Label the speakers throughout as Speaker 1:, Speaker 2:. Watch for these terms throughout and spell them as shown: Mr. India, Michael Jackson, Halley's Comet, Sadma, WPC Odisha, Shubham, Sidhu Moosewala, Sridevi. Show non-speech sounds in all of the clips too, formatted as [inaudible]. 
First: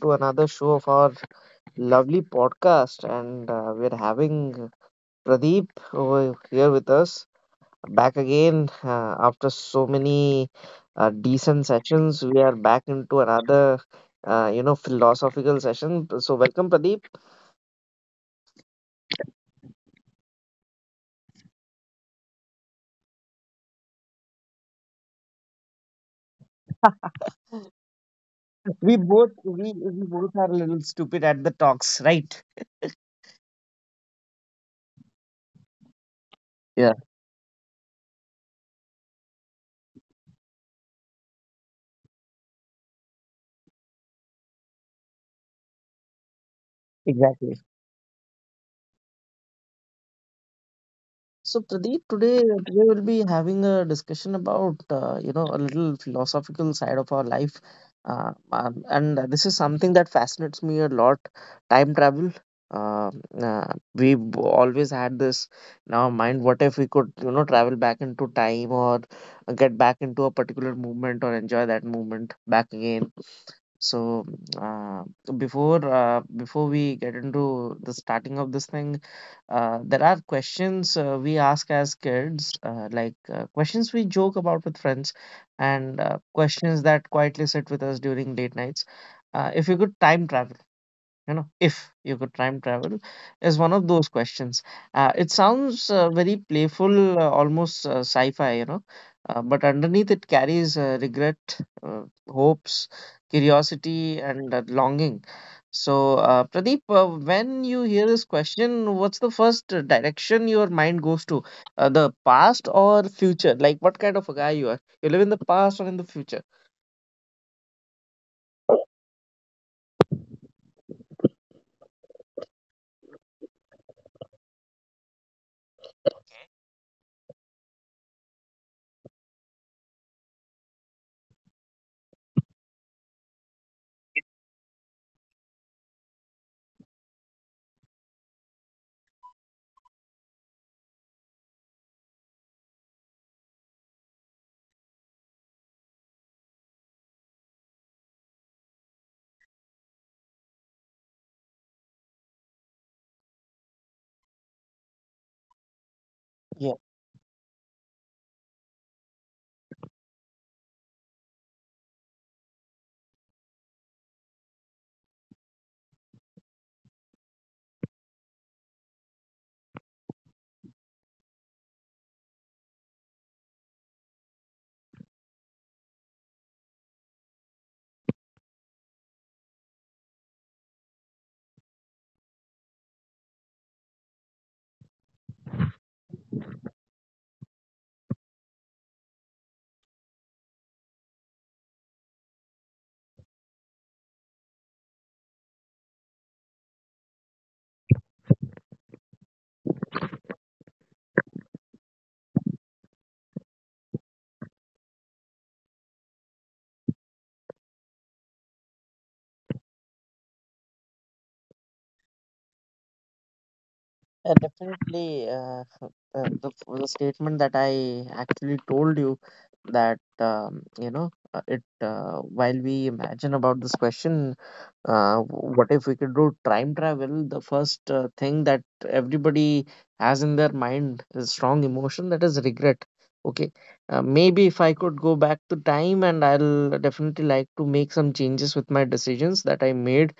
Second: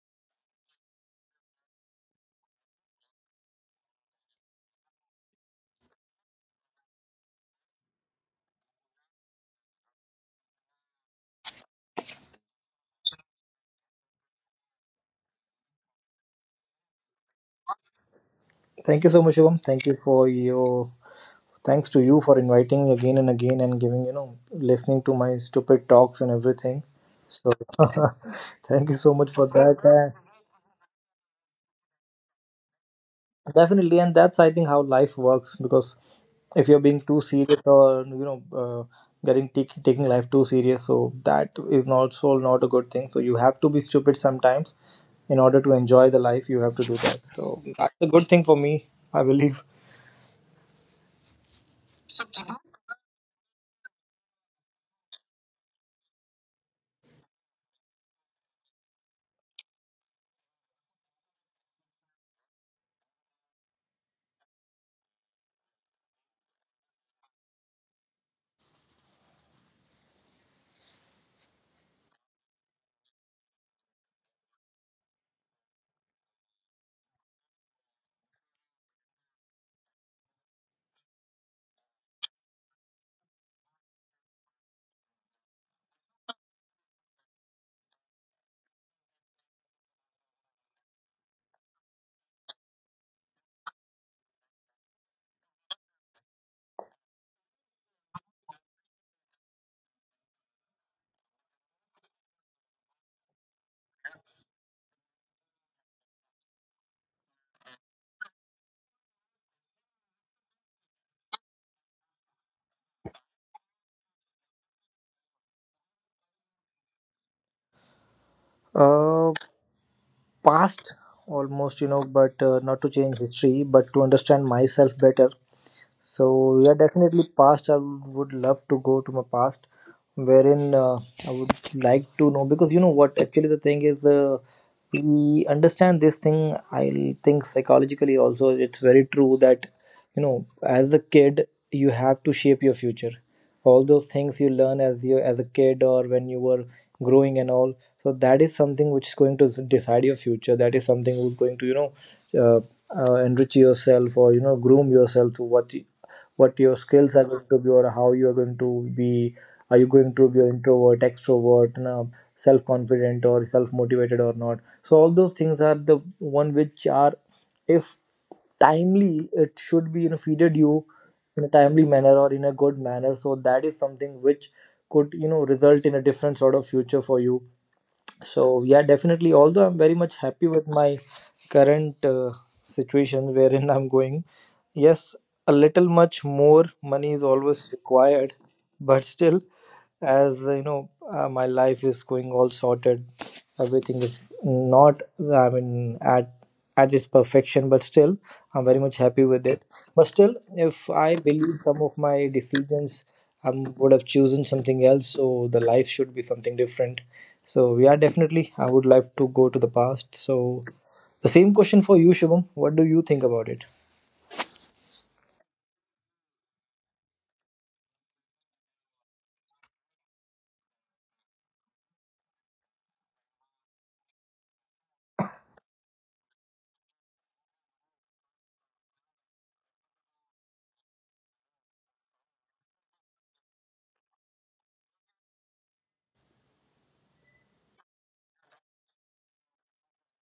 Speaker 1: to another show of our lovely podcast. And we're having Pradeep over here with us back again after so many decent sessions. We are back into another, philosophical session. So, welcome, Pradeep.
Speaker 2: Thank you so much, Shubham. Thank you for your thanks to you for inviting me again and again and giving listening to my stupid talks and everything. So [laughs] thank you
Speaker 1: We
Speaker 2: so
Speaker 1: both
Speaker 2: much for
Speaker 1: we,
Speaker 2: that.
Speaker 1: we both are a little stupid at the talks, right?
Speaker 2: Definitely, and that's, I think, how life works, because if you're
Speaker 1: Yeah,
Speaker 2: being too serious or taking life too serious, so that is not, also not a good thing. So you have to be stupid sometimes in order to enjoy the life. You have to do that.
Speaker 1: exactly.
Speaker 2: So that's a good thing for me, I believe.
Speaker 1: So Pradeep, today we'll be having a discussion about you know a little philosophical side of our life, and this is something that fascinates me a lot. Time travel. Uh, we always had this in our mind. What if we could you know travel back into time or get back into a particular movement or enjoy that movement back again? So uh, Before we get into the starting of this thing. There are questions we ask as kids, like questions we joke about with friends, and questions that quietly sit with us during late nights. If you could time travel, you know, if you could time travel, is one of those questions. It sounds very playful, almost sci-fi, you know, but underneath it carries regret, uh, hopes, curiosity, and longing. So, Pradeep, when you hear this question, what's the first direction your mind goes to? The past or future? Like, what kind of a guy you are? You live in the past or in the future?
Speaker 2: Uh, Past almost, but not to change history but to understand myself better. So yeah, definitely past. I would love to go to my past, wherein I would like to know, because what actually the thing is. We understand this thing. I think psychologically also it's very true that as a kid you have to shape your future. All those things you learn as a kid, or when you were growing and all. So that is something which is going to decide your future. That is something who's going to uh, enrich yourself or groom yourself to what your
Speaker 1: Yeah,
Speaker 2: skills are going to be, or how you are going to be, are you going to be an introvert, extrovert, no, self-confident or self-motivated or not. So all those things are the one which are, if timely, it should be feeded you in a timely manner or in a good manner, so that is something which could result in a different sort of future for you. So yeah, definitely, although I'm very much happy with my current situation, wherein I'm going, yes, a little much more money is always required, [laughs] but still, as my life is going all sorted. Everything is not, I mean, at its perfection, but still, I'm very much happy with it. But still, if I believe some of my decisions, I would have chosen something else. So the life should be something different. So yeah, definitely, I would like to go to the past. So the same question for you, Shubham. What do you think about it?
Speaker 1: definitely. The statement that I actually told you that you know it while we imagine about this question. What if we could do time travel? The first thing that everybody has in their mind is strong emotion, that is regret. Okay, maybe if I could go back to time and I'll definitely like to make some changes with my decisions that I made,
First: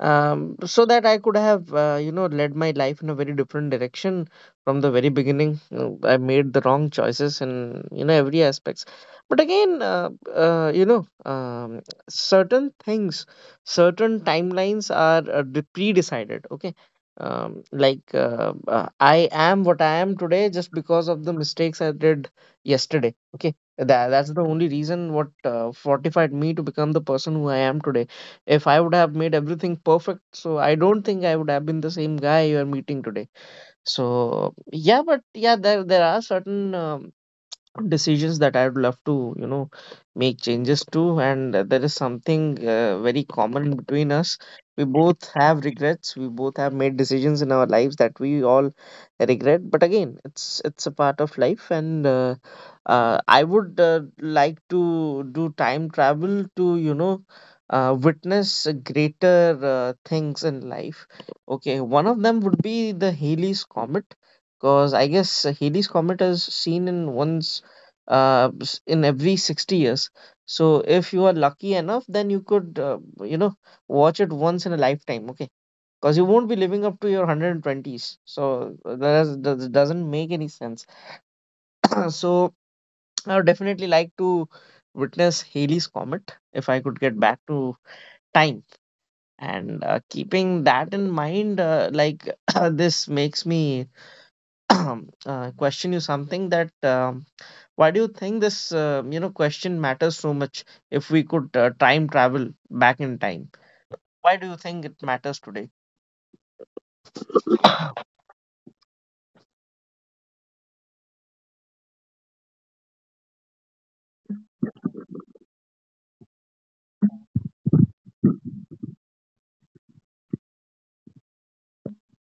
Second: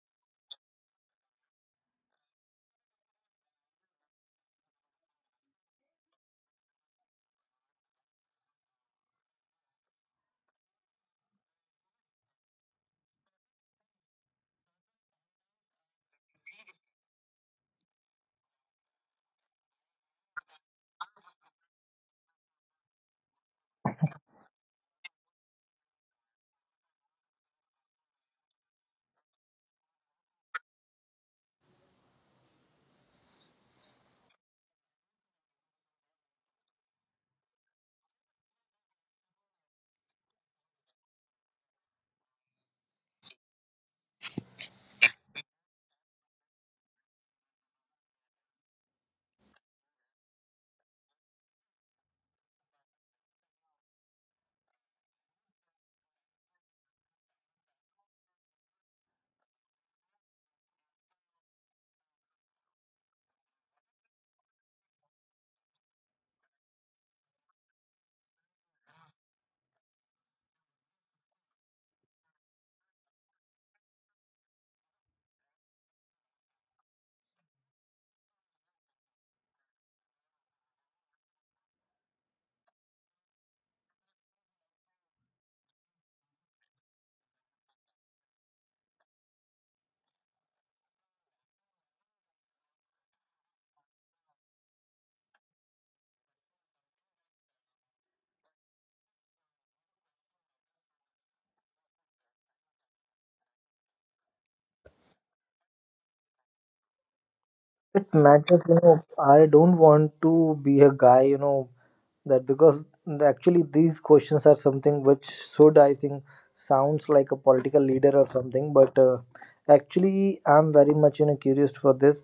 Speaker 1: so that I could have, you know, led my life in a very different direction from the very beginning. I made the wrong choices in, you know, every aspects. But again, certain things, certain timelines are pre-decided. Okay, I am what I am today just because of the mistakes I did yesterday. Okay, that's the only reason what fortified me to become the person who I am today. If I would have made everything perfect, so I don't think I would have been the same guy you are meeting today. So yeah, but yeah, there are certain decisions that I would love to, you know, make changes to. And there is something very common between us. We both have regrets. We both have made decisions in our lives that we all regret. But again, it's a part of life. And I would like to do time travel to, you know, witness greater things in life. Okay, one of them would be the Halley's Comet, because I guess Halley's Comet is seen in once in every 60 years. So if you are lucky enough, then you could, you know, watch it once in a lifetime. Okay, because you won't be living up to your 120s. So that doesn't make any sense. So I would definitely like to witness Halley's Comet if I could get back to time. And keeping that in mind, [coughs] [clears throat] this makes me [coughs] [clears throat] question you something that why do you think this, question matters so much if we could time travel back in time? Why do you think it matters today? [coughs]
Speaker 2: It matters, you know. I don't want to be a guy, that, because actually these questions are something which should, I think, sounds like a political leader or something. But actually, I'm very much, curious for this.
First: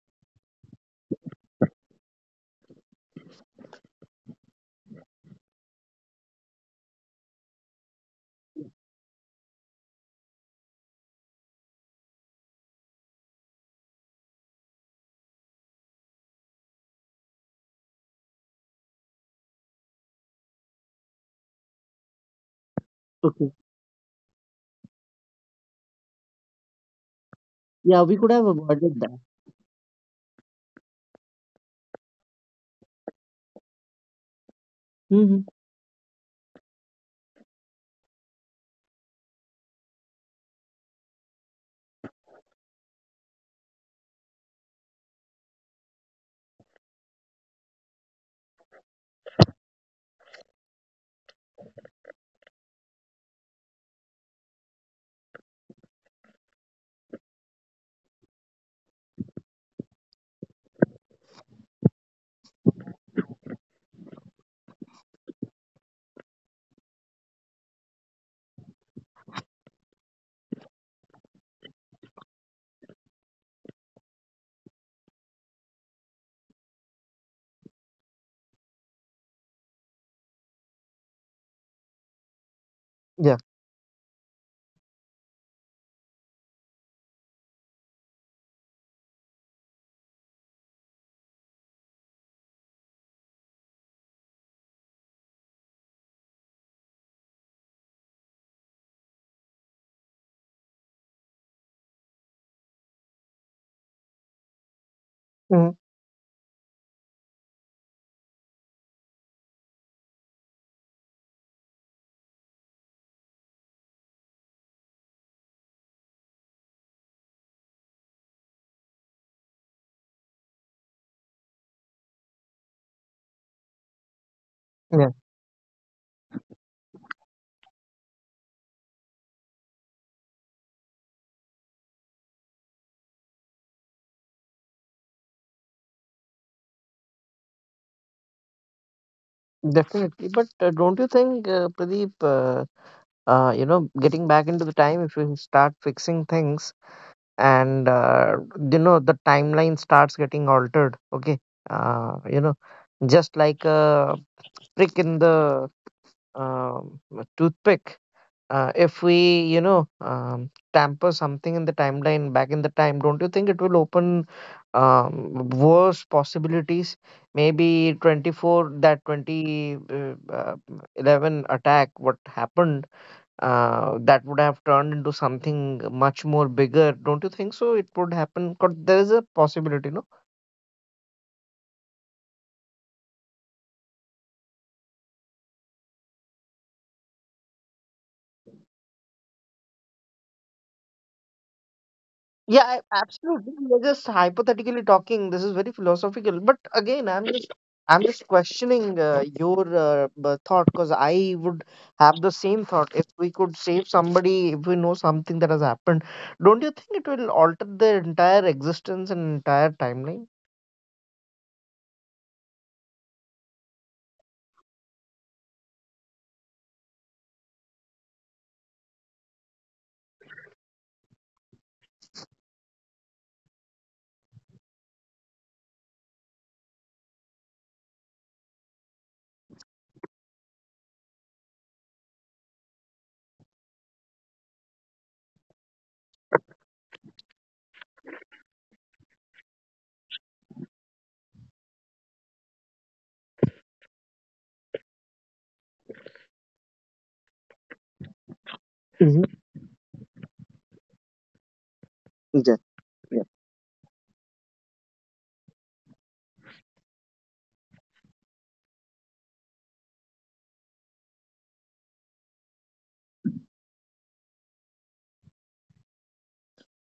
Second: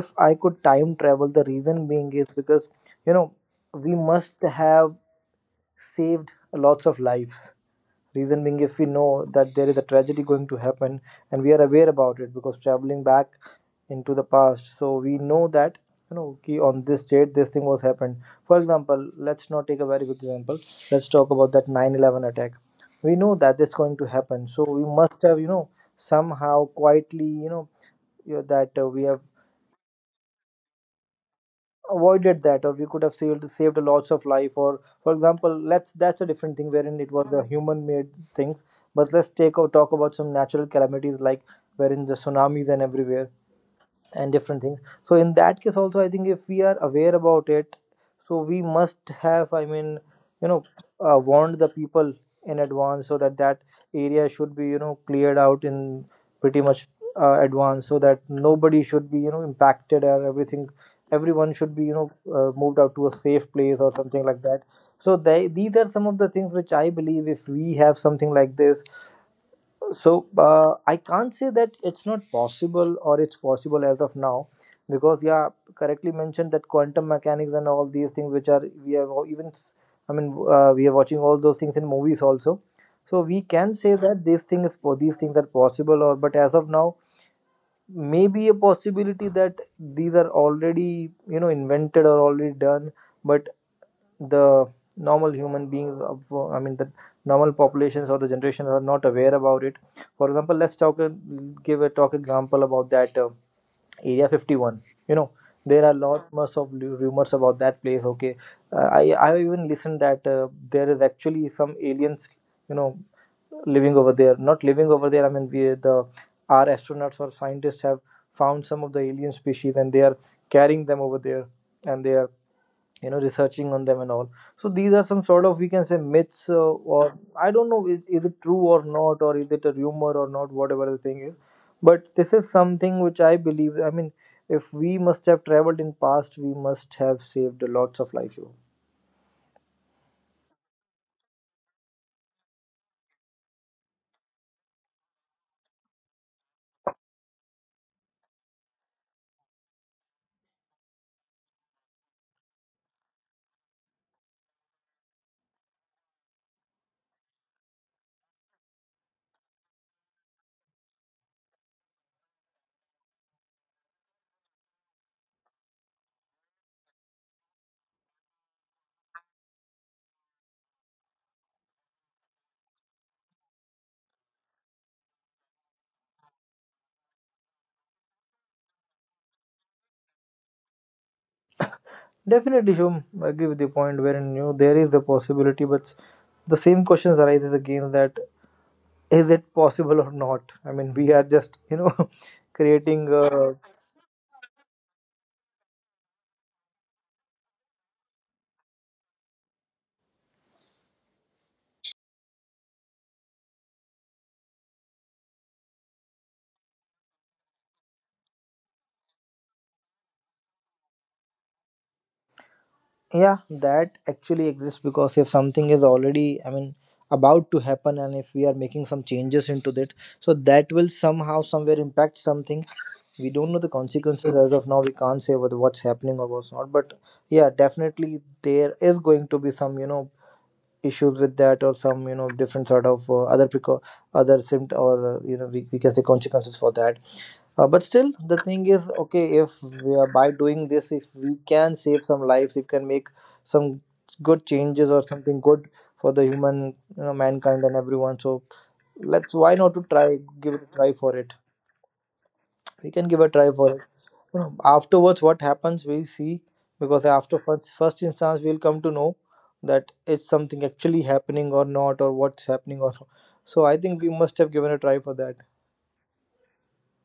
Speaker 2: If I could time travel, the reason being is because, you know, we must have saved lots of lives. Reason being, if we know that there is a tragedy going to happen, and we are aware about it, because traveling back into the past, so we know that, okay, on this date this thing was happened. For example, let's not take a very good example. Let's talk about that 9/11 attack. We know
Speaker 1: Okay.
Speaker 2: that this is going to happen, so we must have, somehow, quietly,
Speaker 1: Yeah, we could have
Speaker 2: that we
Speaker 1: avoided
Speaker 2: have
Speaker 1: that.
Speaker 2: avoided that, or we could have saved a lots of life. Or for
Speaker 1: Hmm.
Speaker 2: example, let's that's a different thing, wherein it was the human made things. But let's take or talk about some natural calamities, like wherein the tsunamis and everywhere and different things. So in that case also, I think, if we are aware about it, so we must have, I mean, you know warned the people in advance, so that that area should be cleared out in pretty much advance, so that nobody should be impacted, or everything everyone should be moved out to a safe place or something like that. So these are some of the things which I believe. If we have something like this, so I can't say that it's not possible or it's possible as of now, because yeah, correctly mentioned that quantum mechanics and all these things which are, we have I mean, we are watching all those things in movies also. So we
Speaker 1: Yeah.
Speaker 2: can say that these things are possible, or but as of now, maybe a possibility that these are already, invented or already done, but the normal human beings I mean, the normal populations or the generations are not aware about it. For example, give a talk example about that area 51. you know
Speaker 1: Hmm.
Speaker 2: there are lot much of rumors about that place. Okay, I even listened that there is actually some aliens, you know living over there. Not living over there, I mean, we, the our astronauts or scientists have found some of the alien species, and they are carrying them over there, and they are, researching on them and all. So these are
Speaker 1: Yeah.
Speaker 2: some sort of, we can say, myths, or I don't know, is it true or not, or is it a rumor or not, whatever the thing is. But this is something which I believe, I mean, if we must have traveled in past, we must have saved lots of lives, Shubham.
Speaker 1: Definitely. But don't you think, Pradeep, you know, getting back into the time, if we start fixing things and, you know, the timeline starts getting altered, okay? You know, just like a prick in the a toothpick. If we, you know, tamper something in the timeline back in the time, don't you think it will open worse possibilities? Maybe 24, that 20, 11 attack, what happened, that would have turned into something much more bigger. Don't you think so? It would happen. 'Cause there is a possibility, no?
Speaker 2: Definitely, Shubham, I agree with your point wherein there is the possibility, but the same questions arises again, that is it possible or not. I mean, we are just, [laughs]
Speaker 1: Yeah, I-
Speaker 2: creating a.
Speaker 1: absolutely. We're just hypothetically talking. This is very philosophical. But again, I'm just questioning your thought, because I would have the same thought. If we could save somebody, if we know something that has happened, don't you think it will alter their entire existence and entire timeline?
Speaker 2: Yeah, that actually exists, because if something is already, I mean, about to happen, and if we are making some changes into that, so that will somehow, somewhere impact something. We don't know the consequences as of now. We can't say whether what's happening or what's not. But yeah, definitely there is going to be some, issues with that, or some, different sort of other other symptom, or we can say consequences for that. But still, the thing is, okay, if we are, by doing this, if we can save some lives, if we can make some good changes or something good for the human, mankind and everyone. So
Speaker 1: Mhm.
Speaker 2: let's, why not to try, give it a try for it.
Speaker 1: Yeah.
Speaker 2: We can give a try for it. You know, afterwards, what happens, we see, because after first instance, we'll come to know that it's something actually happening or not, or what's happening or. So I think we must have given a try for that.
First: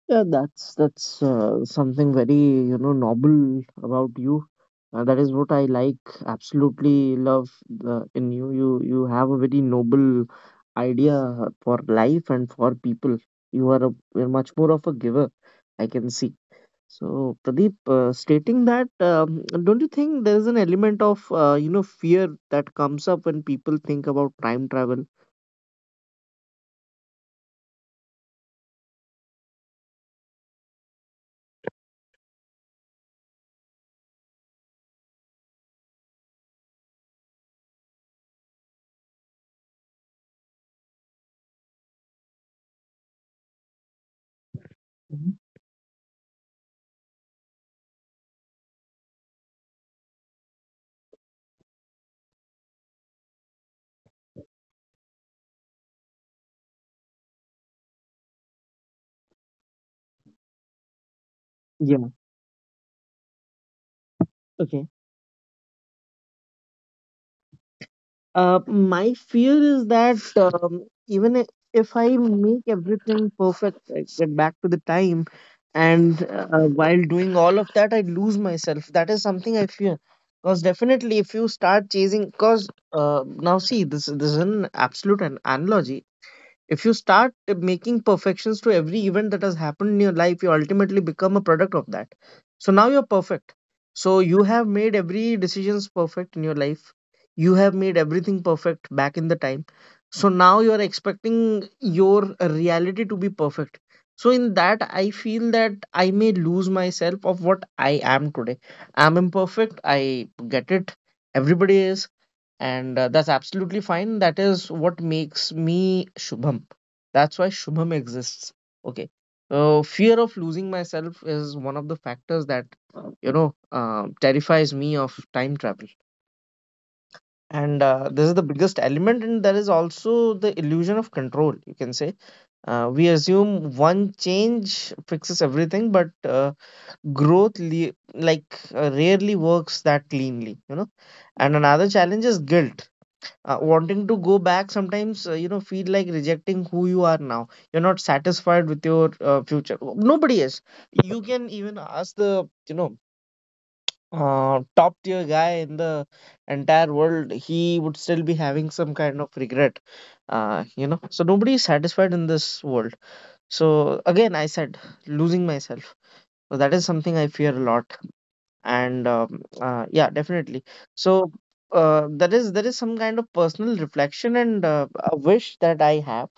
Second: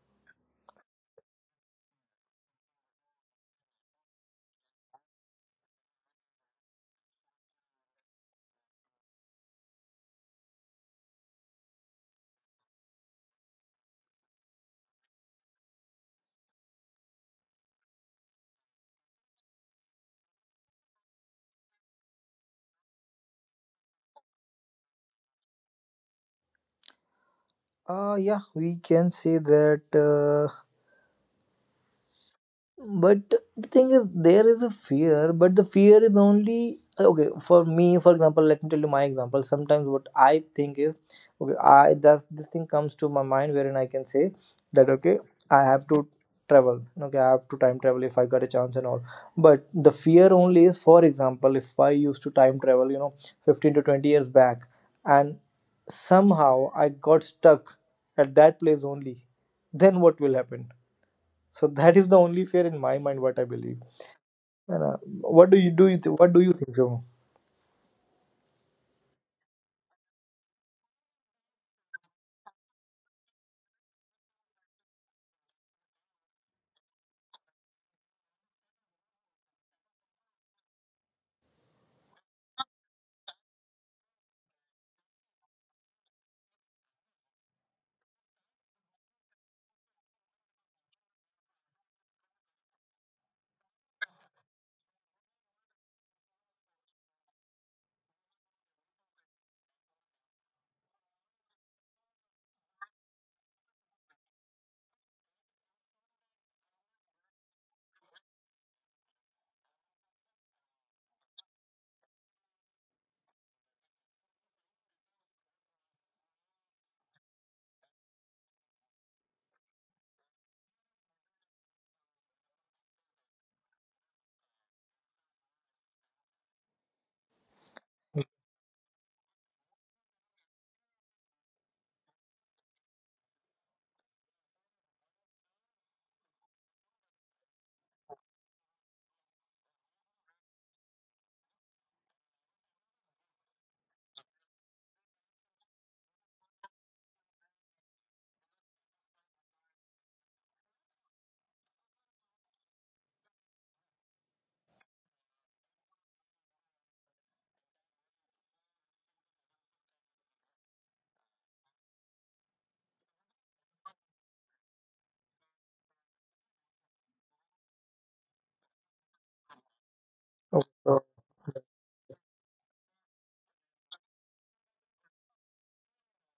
Speaker 1: Yeah, that's something very you know noble about you. That is what I like. Absolutely love in you. You have a very noble idea for life and for people. You are a you're much more of a giver. I can see. So Pradeep, stating that, don't you think there is an element of you know fear that comes up when people think about time travel?
Speaker 2: Yeah, we can say that. But the thing is, there is a fear, but the fear is only okay for me. For example, let me tell you my example. Sometimes what I think is, okay, I that this thing comes to my mind, wherein I can say that, okay,
Speaker 1: Mhm.
Speaker 2: I have to travel. Okay, I have to time travel if I got a chance and all. But the fear only is, for example, if I used to time travel, 15 to 20 years back, and somehow I got stuck at that place only, then what will happen? So that is the only fear in my mind, what I believe. And,
Speaker 1: Yeah.
Speaker 2: what do you do? What do you think, Shubham?
Speaker 1: My fear is that if I make everything perfect, I get back to the time, and while doing all of that, I lose myself. That is something I fear. Because definitely, if you start chasing, because now see, this is an absolute an analogy. If you start making perfections to every event that has happened in your life, you ultimately become a product of that. So now you're perfect. So you have made every decisions perfect in your life. You have made everything perfect back in the time. So now you're expecting your reality to be perfect. So in that, I feel that I may lose myself of what I am today. I'm imperfect. I get it. Everybody is, and that's absolutely fine. That is what makes me Shubham. That's why Shubham exists. Okay, fear of losing myself is one of the factors that you know terrifies me of time travel. And this is the biggest element, and there is also the illusion of control, you can say. We assume one change fixes everything, but growth rarely works that cleanly, you know. And another challenge is guilt. Wanting to go back sometimes you know feel like rejecting who you are now. You're not satisfied with your future. Nobody is. You can even ask the top tier guy in the entire world, he would still be having some kind of regret. You know, so nobody is satisfied in this world. So again I said, losing myself, so that is something I fear a lot. And yeah, definitely.
Speaker 2: Okay, so,
Speaker 1: So there is some kind of personal reflection and a wish that I have.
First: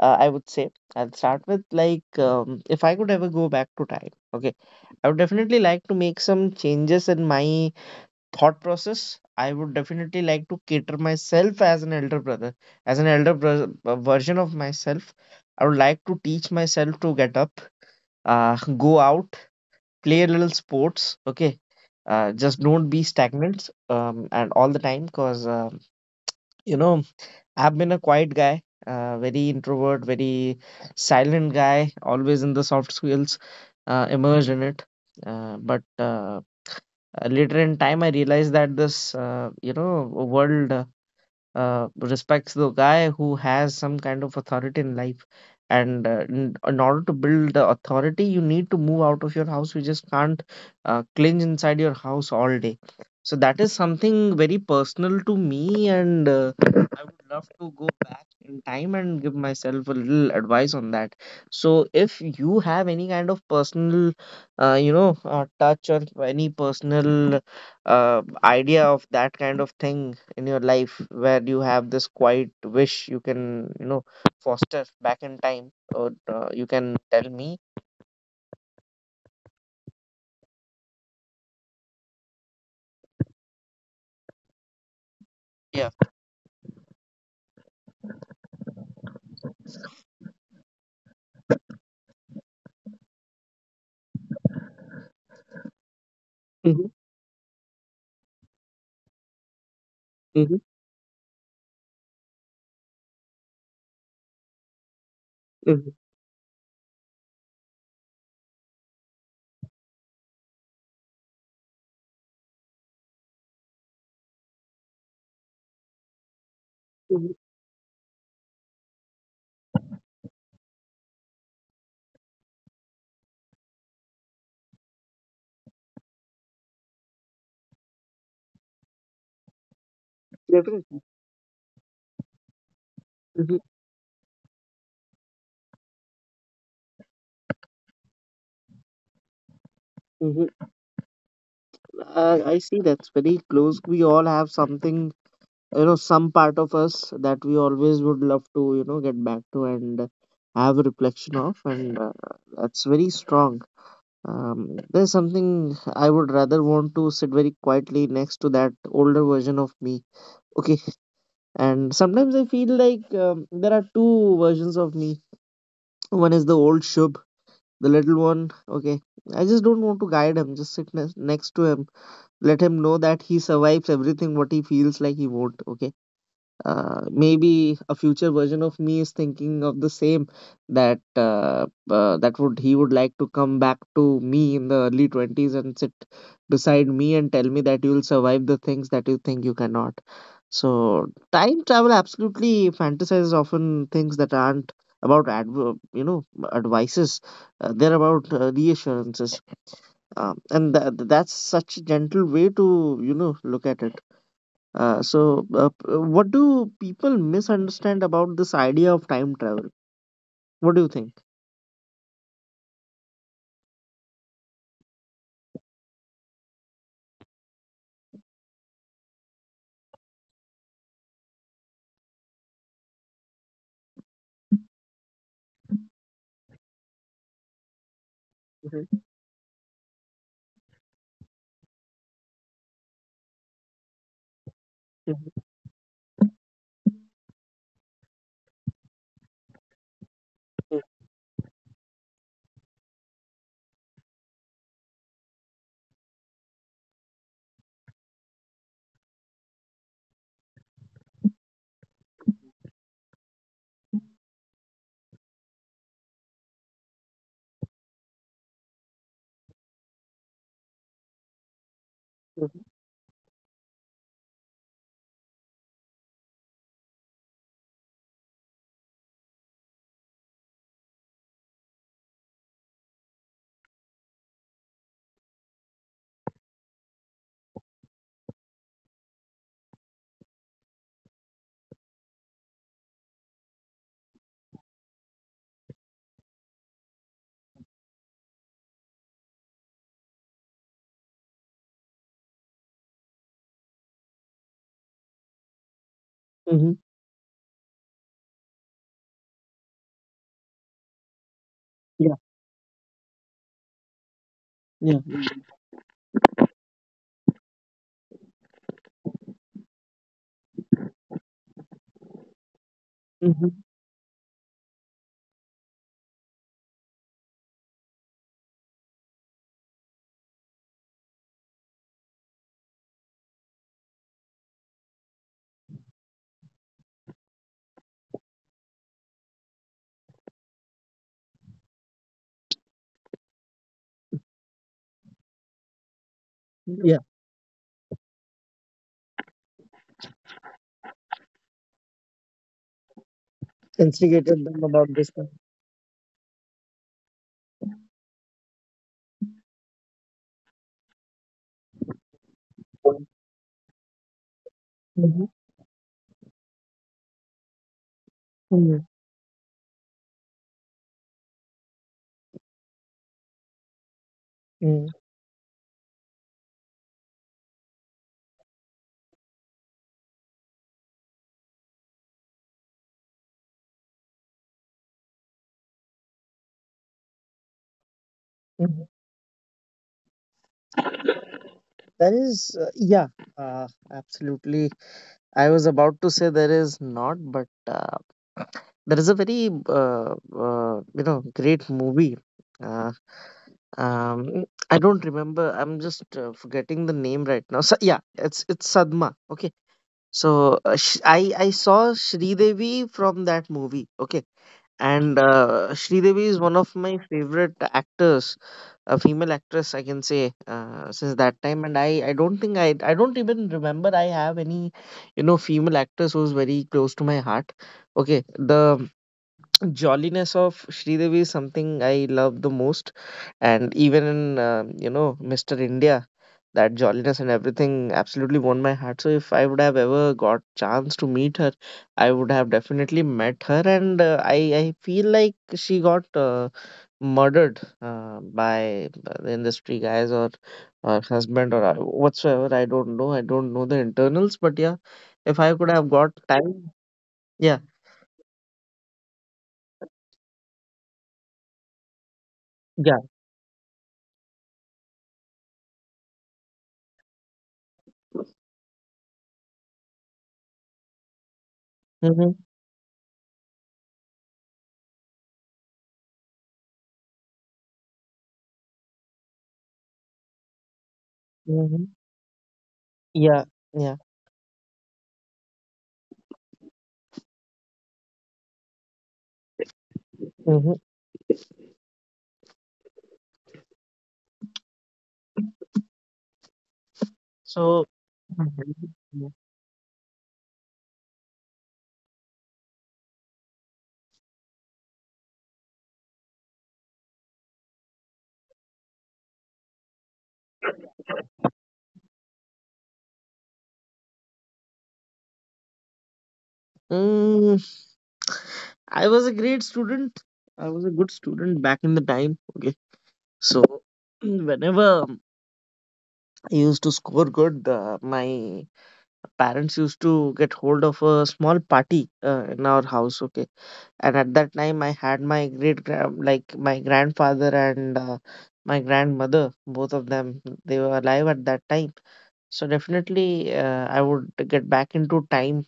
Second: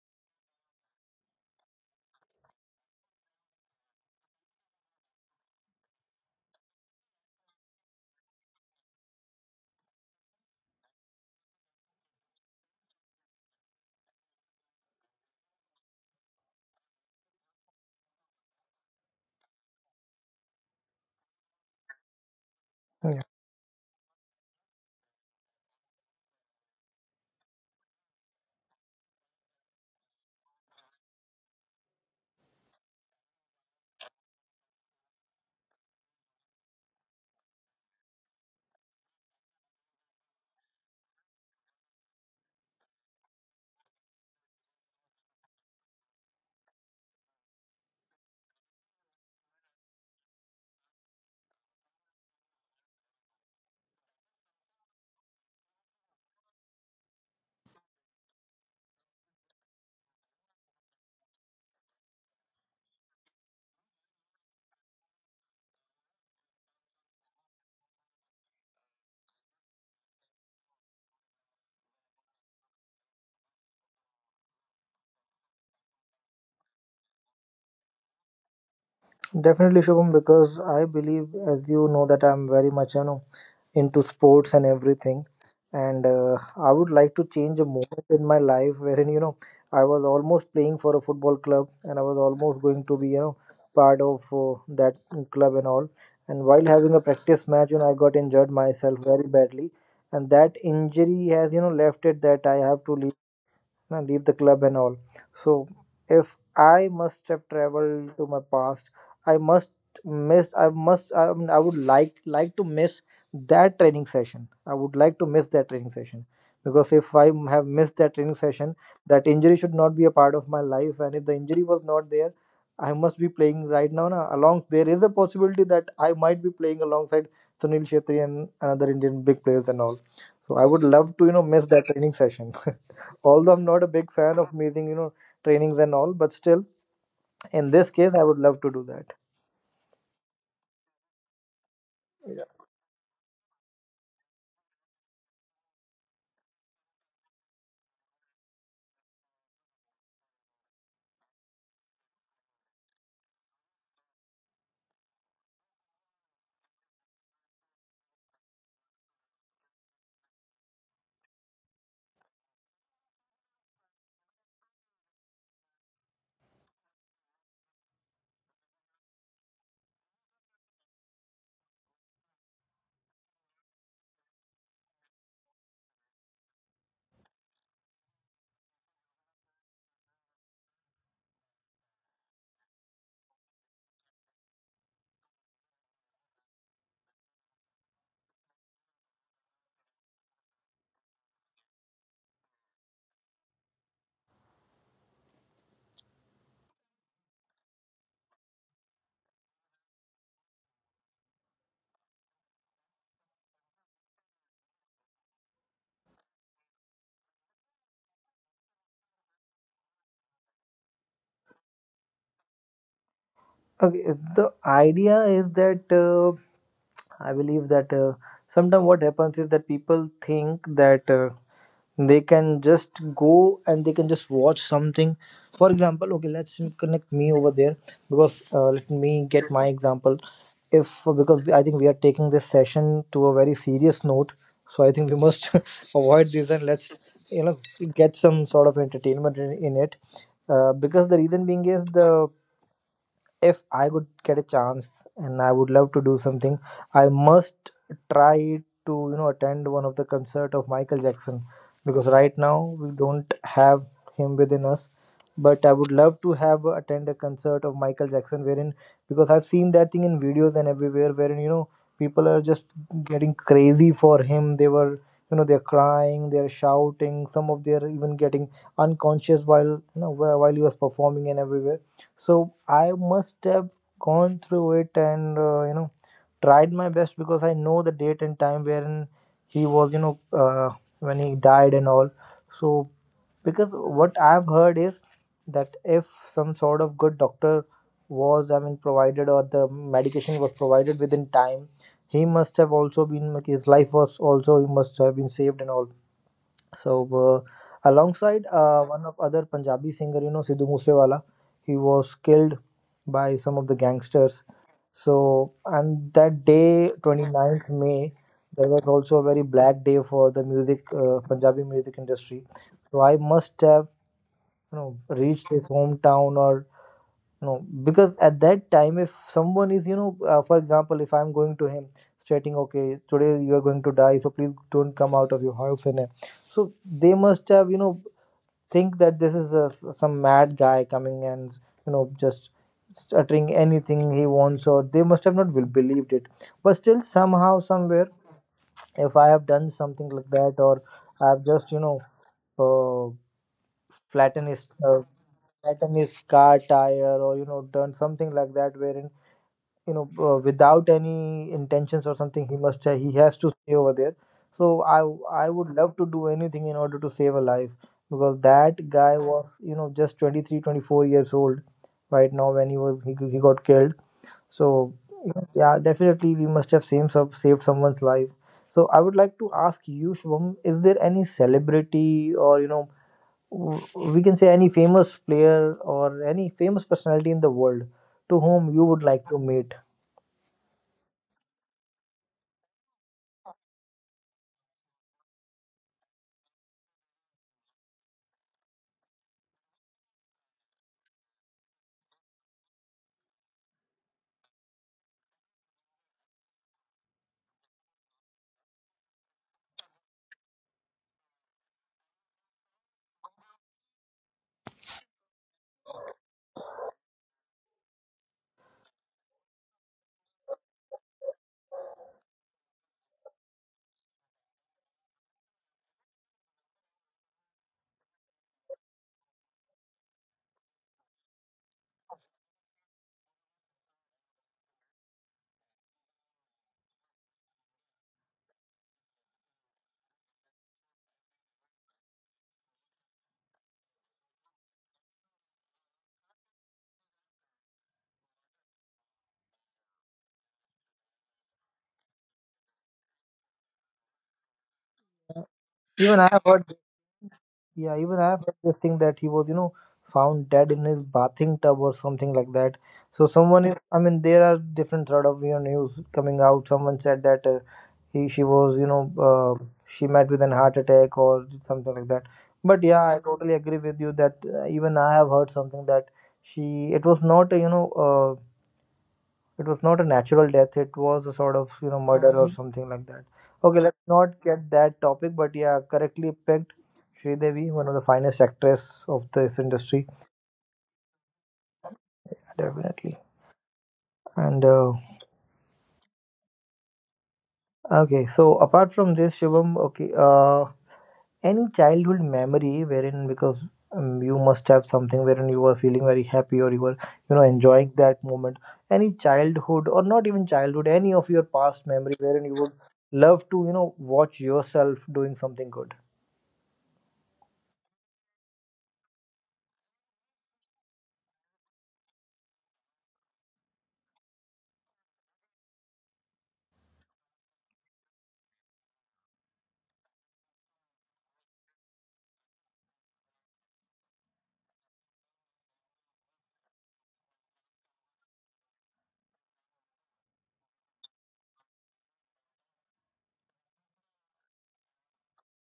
Speaker 1: I would say I'll start with, if I could ever go back to time, okay, I would definitely like to make some changes in my thought process. I would definitely like to cater myself as an elder brother, as an elder bro- version of myself. I would like to teach myself to get up, uh, go out, play a little sports. Okay, just don't be
Speaker 2: yeah.
Speaker 1: stagnant and all the time, because you know I've been a quiet guy, very introvert, very silent guy, always in the soft skills immersed in it. But later in time I realized that this you know world respects the guy who has some kind of authority in life. And in order to build the authority, you need to move out of your house. You just can't clinch inside your house all day. So that is something very personal to me, and I would love to go back in time and give myself a little advice on that. So if you have any kind of personal, touch or any personal idea of that kind of thing, in your life where you have this quiet wish, you can you know foster back in time, or you can tell me.
Speaker 2: Definitely, Shubham, because I believe, as you know, that I'm very much, into sports and everything,
Speaker 1: Yeah.
Speaker 2: and I would like to change a moment in my life, wherein I was almost playing for a football club, and I was almost going to be, part of that club and all. And while
Speaker 1: Mm-hmm,
Speaker 2: having a practice match, I got injured myself very badly, and
Speaker 1: mm-hmm,
Speaker 2: that injury has, left it, that I have to know, leave the club and all. So
Speaker 1: mm-hmm,
Speaker 2: if I must have traveled to my past, I must miss. I must. I mean, I would like to miss that training session. I would like to miss that training session, because if
Speaker 1: mm-hmm,
Speaker 2: have missed that training session, that injury should not be a part of my life. And if the injury was not there, I must be playing right now. Na, along there is a possibility that I might be playing alongside Sunil Shetty and another Indian big players and all. So I would
Speaker 1: definitely.
Speaker 2: love to miss that training session. [laughs] Although
Speaker 1: Mm-hmm,
Speaker 2: I'm not a big fan of meeting, trainings and all, but still, in this case, I would love to do that.
Speaker 1: mm-hmm. I,
Speaker 2: Yeah.
Speaker 1: I see, that's very close. We all have something, you know, some part of us that we always would love to, you know, get back to and have a reflection of, and that's very strong. There's something I would rather want to sit very quietly next to that older version of me. Okay. And sometimes I feel like there are two versions of me. One is the old Shub, the little one. Okay, I just don't want to guide him. Just sit next to him, let him know that he survives everything what he feels like he won't. Okay, maybe a future version of me is thinking of the same, that that would he would like to come back to me in the early 20s and sit beside me and tell me that you will survive the things that you think you cannot. So time travel absolutely fantasizes often things that aren't about advices. They're about reassurances. And that's such a gentle way to look at it. So, what do people misunderstand about this idea of time travel? What do you think?
Speaker 2: Okay, the idea is that I believe that sometimes what happens is that people think that they can just go and they can just watch something. For example, okay, let's connect me over there. Because let
Speaker 1: Mm-hmm.
Speaker 2: me get my example. If Because I think we are taking this session to a very serious note, so I think we must [laughs] avoid this, and let's you know get some sort of entertainment in it. Because the reason being is the if I would get a chance and I would love to do something, I must try to attend one of the concert of Michael Jackson, because right now we don't have him within us. But I would love to have attend a concert of Michael Jackson wherein, because I've seen that thing in videos and everywhere wherein people are just getting crazy for him. They were they're crying, they're shouting. Some of they're even getting unconscious while you know while he was performing and everywhere. So I must have gone through it and tried my best, because I know the date and time wherein he was when he died and all. So because what I've heard is that if some sort of good doctor was, I mean, provided, or the medication was provided within time, he must have also been, like, his life was also, he must have been saved and all.
Speaker 1: Mm-hmm.
Speaker 2: So, alongside one of other Punjabi singer, Sidhu Moosewala, he was
Speaker 1: Yeah,
Speaker 2: killed by some of the gangsters.
Speaker 1: yeah,
Speaker 2: So, and that day, 29th May, there was also a very black day for the music, Punjabi music industry. So I
Speaker 1: mm-hmm.
Speaker 2: must have, reached his hometown or no, because at that time, if someone is, for example, if I'm going to him stating, okay, today you are going to die, so please don't come out of your house. And so they must have, think that this is a some mad guy coming and, just uttering anything he wants, or they must have not will believed it. But
Speaker 1: Yeah.
Speaker 2: still, somehow, somewhere, if I have done something like that, or I've just, uh,
Speaker 1: Instigated
Speaker 2: flattened
Speaker 1: them
Speaker 2: his,
Speaker 1: about
Speaker 2: uh,
Speaker 1: this kind of
Speaker 2: flattened his car tire, or, done something like that, wherein without any intentions or something,
Speaker 1: point.
Speaker 2: he has to stay over there. So i
Speaker 1: Mm-hmm.
Speaker 2: i would love to do anything in order to save a life, because
Speaker 1: Mm-hmm.
Speaker 2: that guy was just 23, 24 years old right now when he got killed. So, yeah, definitely we must have saved, saved someone's life. So I would like to ask you, Shubham, is there any celebrity, or we can say, any famous player or any famous personality in the world to whom you
Speaker 1: Mm-hmm.
Speaker 2: would like to meet?
Speaker 1: There is, yeah, uh, absolutely. I was about to say there is not, but there is a very great movie. Uh, um, I don't remember. I'm just forgetting the name right now. So yeah, it's Sadma. Okay, so I saw Sridevi from that movie. Okay, and Sridevi is one of my favorite actors, a female actress I can say, since that time. And I don't think I don't even remember I have any, female actress who's very close to my heart. Okay, the jolliness of Sridevi is something I love the most, and even in Mr. India, that jolliness and everything absolutely won my heart. So if I would have ever got chance to meet her, I would have definitely met her, and I feel like she got murdered by the industry guys or her husband or whatsoever. I don't know. I don't know the internals, but yeah, if I could have got
Speaker 2: Even I have
Speaker 1: time,
Speaker 2: heard,
Speaker 1: yeah,
Speaker 2: yeah, even I have heard this thing that he was, found dead in his bathing tub or something like that.
Speaker 1: yeah,
Speaker 2: So someone is, I mean, there are different sort of, news coming out. Someone said that she was, she met with an heart attack or something like that.
Speaker 1: hmm.
Speaker 2: But yeah, I totally agree with you that even I have heard something that it was not, it was not a natural death, it was a sort of
Speaker 1: Hmm.
Speaker 2: murder or Mhm. something like that.
Speaker 1: Yeah.
Speaker 2: Okay,
Speaker 1: Yeah.
Speaker 2: let's not get that topic, but yeah, correctly picked. Sridevi, one of the finest actress of this industry.
Speaker 1: Mhm.
Speaker 2: Yeah, definitely. And
Speaker 1: So,
Speaker 2: okay, so apart from
Speaker 1: mhm.
Speaker 2: this, Shivam, okay, any childhood memory wherein, because you must have something wherein you were feeling very happy or you were enjoying that moment. Any childhood, or not even childhood, any of your past memory wherein you would love to watch yourself doing something good.
Speaker 1: Mm, I was a great student. I was a good student back in the time. Okay. So, [clears throat] whenever I used to score good, my parents used to get hold of a small party in our house. Okay. And at that time, I had my like my grandfather and my grandmother, both of them, they were alive at that time. So, definitely, I would get back into time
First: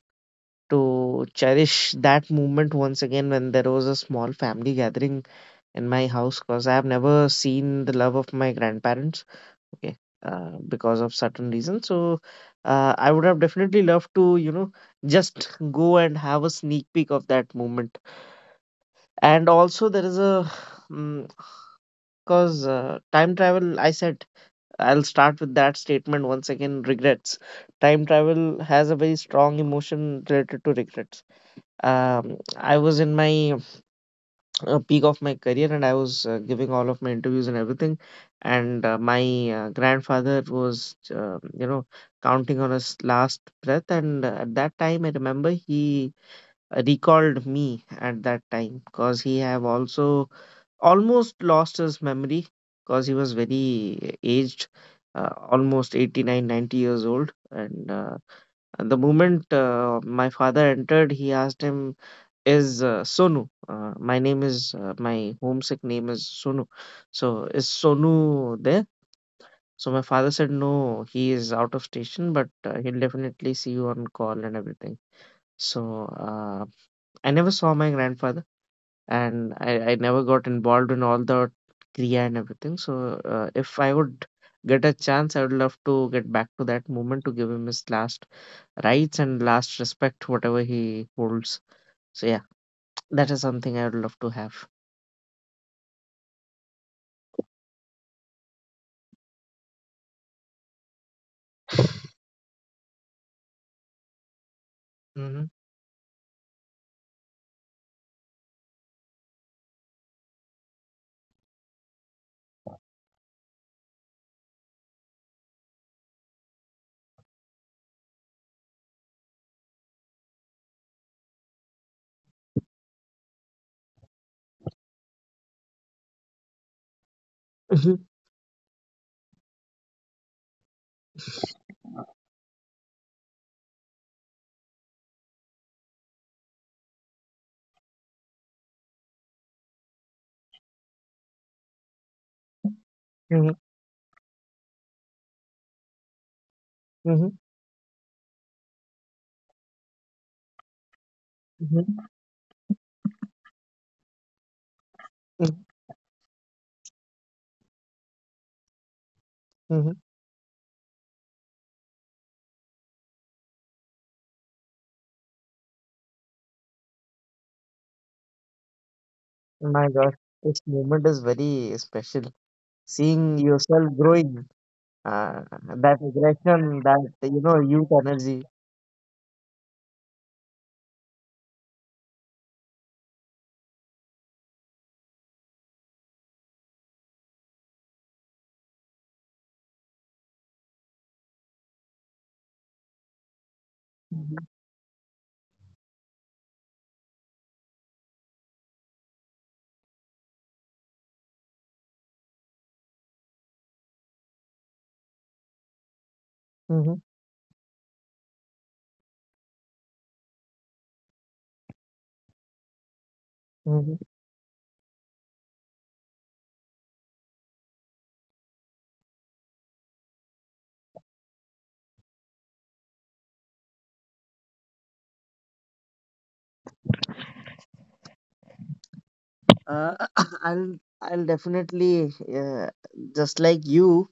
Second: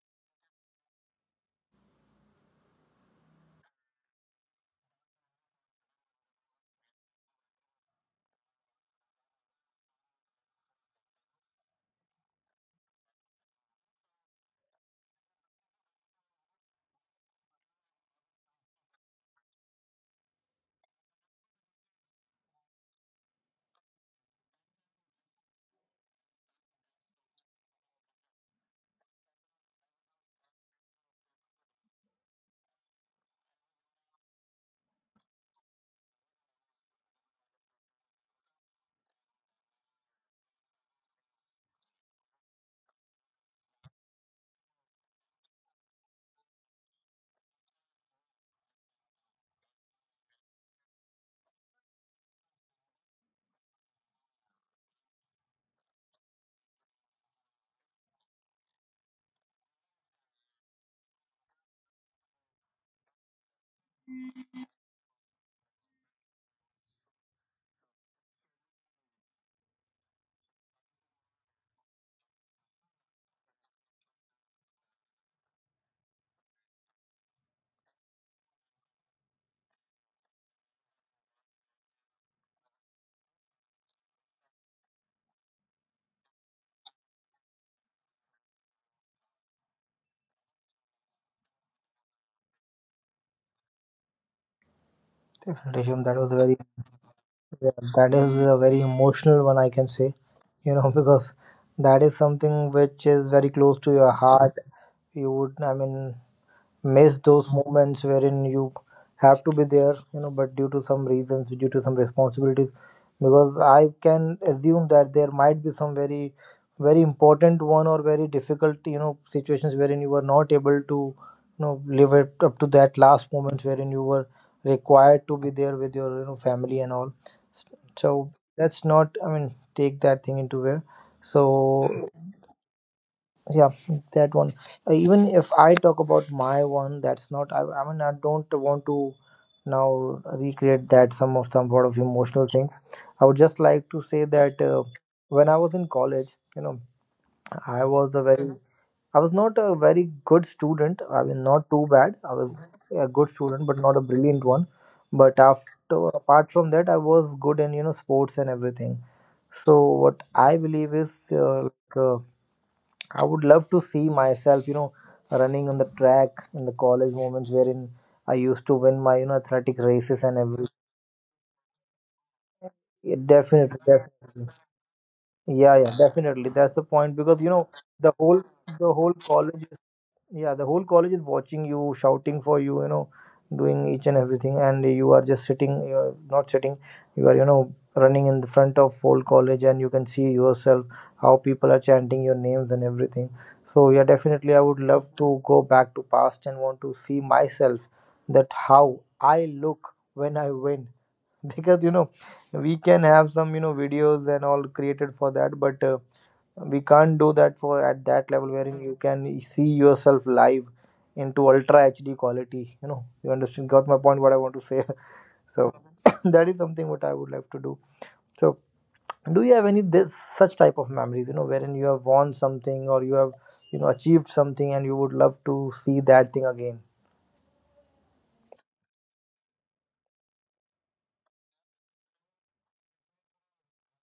Speaker 1: to cherish that moment once again when there was a small family gathering in my house, because I have never seen the love of my grandparents. Okay. Because of certain reasons. So I would have definitely loved to, just go and have a sneak peek of that moment. And also, there is a, because time travel, I said, I'll start with that statement once again, regrets. Time travel has a very strong emotion related to regrets. I was in my peak of my career and I was giving all of my interviews and everything. And my grandfather was, counting on his last breath. And at that time, I remember he recalled me at that time because he have also almost lost his memory, because he was very aged. Almost 89, 90 years old, and the moment my father entered, he asked him, is Sonu. My name is, my homesick name is Sonu. So is Sonu there? So my father said no, he is out of station, but he'll definitely see you on call and everything. So I never saw my grandfather, and I never got involved in all the kriya and everything. So if I would get a chance, I would love to get back to that moment to give him his last rights and last respect, whatever he holds. So yeah, that is something I would love to have.
Speaker 2: Definitely, Shubham, that was a very, yeah, that is a very emotional one, I can say, you know, [laughs] because that is something which is very close to your heart. You
Speaker 1: Mhm,
Speaker 2: would, I mean, miss those moments wherein you have to be there, you know, but due to some reasons, due to some responsibilities, because I can assume that there might be some very, very important one or very difficult, you know, situations wherein you were not able to, you know, live it up to that last moment wherein you were required to be there with your, you know, family and all.
Speaker 1: mhm,
Speaker 2: So let's not, I mean, take that thing into where. So yeah, that one. Even if I talk about my one, that's not I, I mean, I don't want to now recreate that some of some sort of emotional things. I would
Speaker 1: mhm,
Speaker 2: just like to say that when I was in college, you know,
Speaker 1: mhm,
Speaker 2: I was a very Mhm. I was not a very good student, I mean, not too
Speaker 1: mhm,
Speaker 2: bad. I was a good student but not a brilliant one. But
Speaker 1: mhm,
Speaker 2: after, apart from that, I was good in, you know, sports and everything. So
Speaker 1: mhm.
Speaker 2: what I believe is like, I would love to see myself, you know, running on the track in the college moments wherein I used to win my, you know, athletic
Speaker 1: My God,
Speaker 2: races and
Speaker 1: this
Speaker 2: every.
Speaker 1: moment is very special.
Speaker 2: Yeah,
Speaker 1: Seeing
Speaker 2: definitely,
Speaker 1: yourself
Speaker 2: definitely.
Speaker 1: growing, uh,
Speaker 2: Yeah, yeah,
Speaker 1: that
Speaker 2: definitely. That's
Speaker 1: aggression,
Speaker 2: the
Speaker 1: that,
Speaker 2: point, because you know,
Speaker 1: youth
Speaker 2: the whole
Speaker 1: energy.
Speaker 2: the whole college, yeah, the whole college is watching you, shouting for you, you know, doing each and everything, and you are just sitting, you are not sitting, you are, you know, running in the front of whole college, and you can see yourself how people are chanting your names and everything. So yeah,
Speaker 1: Mhm,
Speaker 2: definitely, I would love to go back to past and want to see myself that how I look when I win, [laughs] because you know, we can have some, you know, videos and all created for that, but we
Speaker 1: mhm,
Speaker 2: can't do that for at that level wherein you can see yourself live into ultra hd quality, you know, you understand, got
Speaker 1: mhm.
Speaker 2: my point what I want to say. [laughs] So [coughs] that is something what I would like to do. So, do you have any this such type of memories, you know, wherein you have won something or you have, you know, achieved something and you would love to see that thing again?
Speaker 1: Uh, [coughs] I'll definitely, uh, just like you.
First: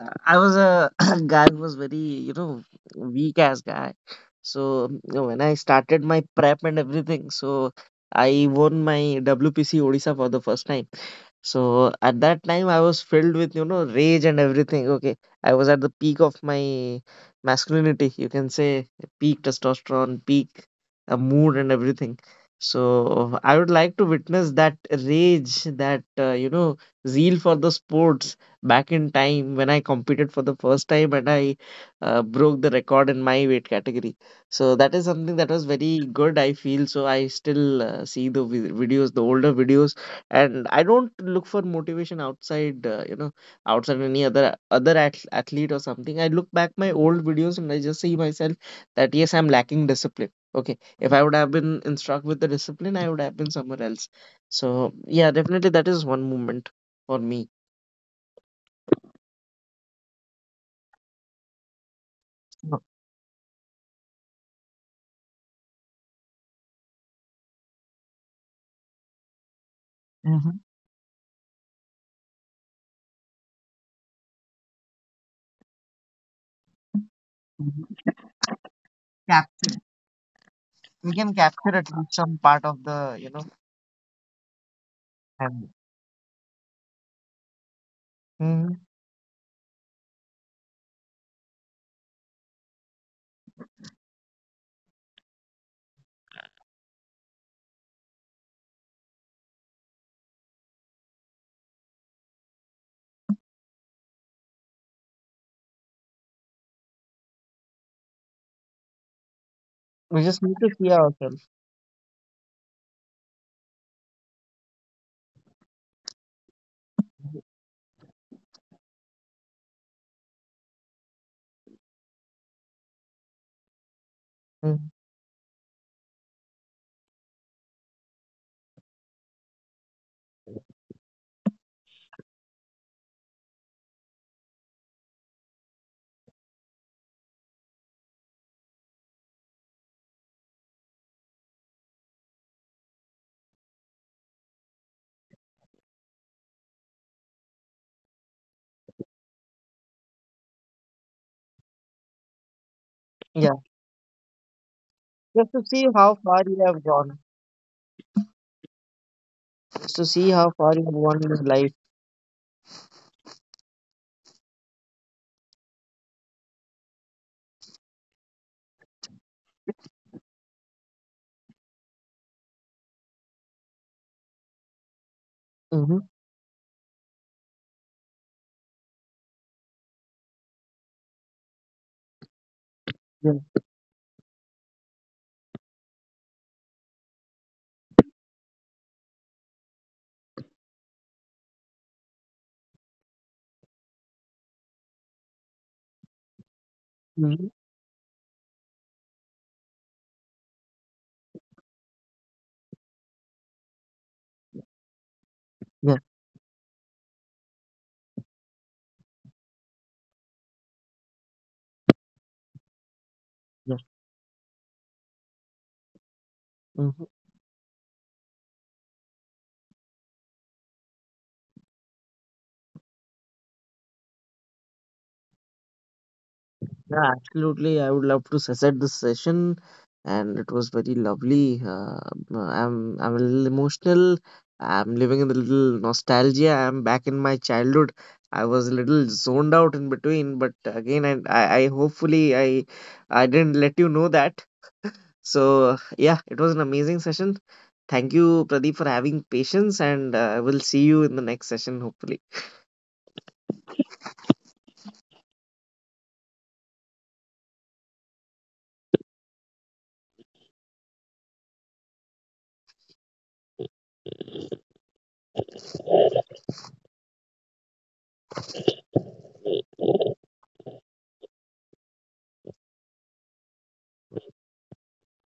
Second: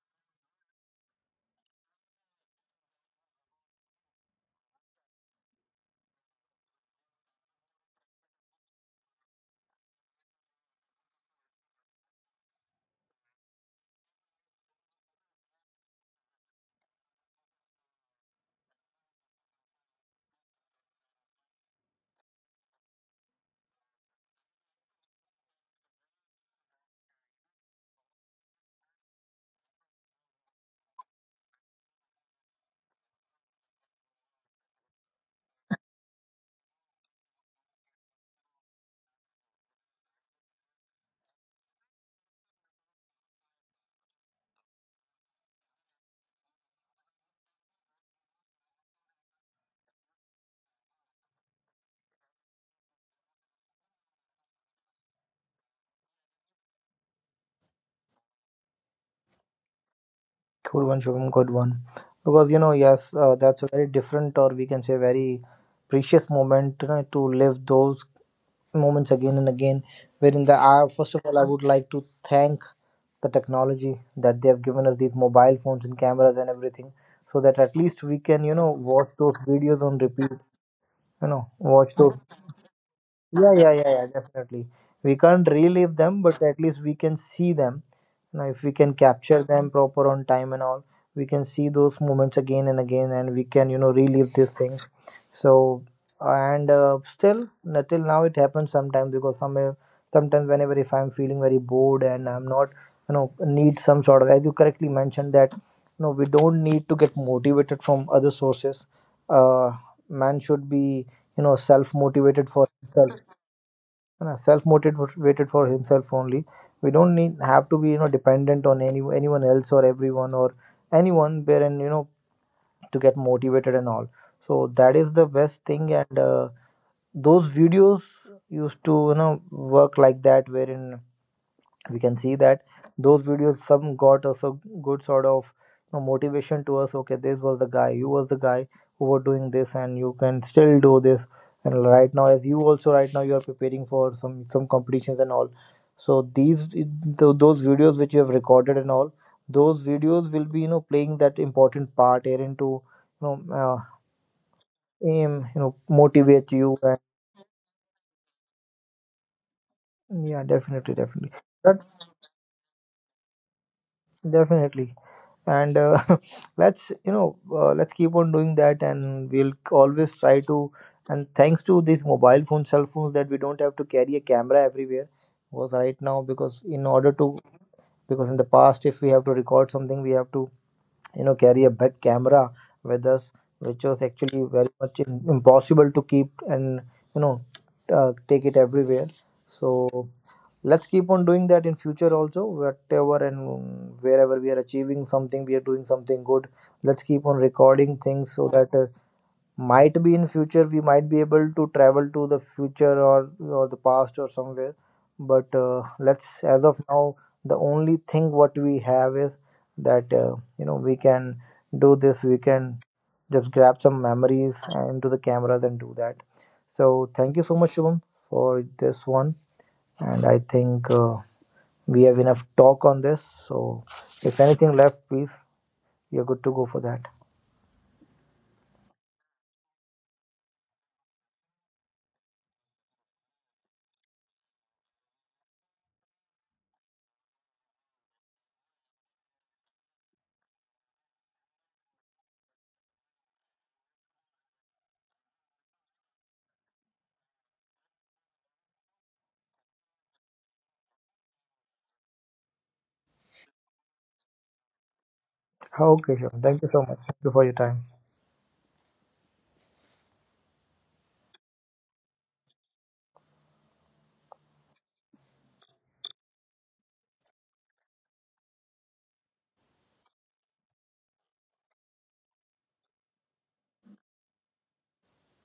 Speaker 1: I was a [coughs] guy who was very, you know weak ass guy. So you know, when I started my prep and everything, so I won my WPC Odisha for the first time. So at that time, I was filled with, rage and everything. Okay. I was at the peak of my masculinity. You can say peak testosterone, peak mood, and everything. So I would like to witness that rage, that, zeal for the sports back in time when I competed for the first time and I broke the record in my weight category. So that is something that was very good, I feel. So I still see the videos, the older videos, and I don't look for motivation outside, outside any other athlete or something. I look back my old videos and I just see myself that yes, I'm lacking discipline. Okay, if I would have been instruct with the discipline, I would have been somewhere else. So yeah, definitely that is one moment for me.
Speaker 2: Cool one, Shubham, good one. Because you know, yes, that's a very different, or we can say, very precious moment, you know, to live those moments again and again, wherein the
Speaker 1: Mhm,
Speaker 2: I, first of all, I would like to thank the technology that they have given us these mobile phones and cameras and everything, so that at
Speaker 1: mhm.
Speaker 2: least we can, you know, watch those
Speaker 1: Cap-
Speaker 2: videos on repeat you
Speaker 1: we can
Speaker 2: know
Speaker 1: capture
Speaker 2: watch
Speaker 1: at
Speaker 2: those
Speaker 1: least some part of the, you know,
Speaker 2: Yeah, yeah, yeah, yeah, definitely. We can't
Speaker 1: memory.
Speaker 2: relive them, but at least we can see them. Now, if we
Speaker 1: Mhm.
Speaker 2: can capture them proper on time and all, we can see those moments again and again, and we can, you know, relive these things. So, and still, till now, it happens sometimes because some, sometimes whenever if I'm feeling very bored and I'm not, you know, need some sort of, as you correctly mentioned that, you know, we don't need to get motivated from other sources. Uh,
Speaker 1: We
Speaker 2: Man
Speaker 1: just need
Speaker 2: should
Speaker 1: to see
Speaker 2: be, you
Speaker 1: ourselves.
Speaker 2: know, self-motivated for himself only. We don't need have to be, you know, dependent on anyone else or everyone or anyone wherein, you know, to get motivated and all. So that
Speaker 1: Mm.
Speaker 2: is the best thing. And those videos used to, you know, work like that wherein we can see that those videos some got us a good sort of, you know, motivation to us. Okay, this was the guy, you was the guy who were doing this and you can still do this. And right now, as you also right now you are preparing for some competitions and all, so these those videos which you have recorded and all, those videos will be, you know, playing that important part herein to, you know,
Speaker 1: Yeah,
Speaker 2: aim, you
Speaker 1: just to
Speaker 2: know,
Speaker 1: see how
Speaker 2: motivate
Speaker 1: far you
Speaker 2: you.
Speaker 1: have gone, just to
Speaker 2: And
Speaker 1: see
Speaker 2: yeah,
Speaker 1: how far you
Speaker 2: definitely,
Speaker 1: have
Speaker 2: definitely,
Speaker 1: gone in
Speaker 2: that,
Speaker 1: your
Speaker 2: definitely. And [laughs] let's, you know, let's keep on doing that, and we'll always try to. And thanks to these mobile phone cell phones that we don't have to carry a camera everywhere was right
Speaker 1: life.
Speaker 2: now, because in order to, because in the past, if we have to record something, we have to, you know, carry a big camera with us,
Speaker 1: Yeah.
Speaker 2: which was actually very much impossible to keep and, you know, take it everywhere. So let's keep on doing that in future also, whatever and wherever we are achieving something, we are doing something good, let's keep on
Speaker 1: Hmm.
Speaker 2: recording things, so that might be in future we might be able to travel to the future or the past or somewhere. But
Speaker 1: Yeah.
Speaker 2: let's, as of now, the only thing what we have is that you know, we can do this, we can just grab
Speaker 1: Yeah.
Speaker 2: some memories into the cameras and do that. So
Speaker 1: Hmm.
Speaker 2: thank you so much, Shubham, for this one. And I think we have enough talk on this. So if anything left, please, you are good to go for that.
Speaker 1: Yeah. Absolutely. I would love to set this session, and it was very lovely. I'm a little emotional. I'm living in the little nostalgia. I'm back in my childhood. I was a little zoned out in between, but again, and I hopefully I didn't let you know that. So yeah, it was an amazing session. Thank you, Pradeep, for having patience, and I will see you in the next session, hopefully.
Speaker 2: Okay, sure. Thank you so much. Thank you for your time.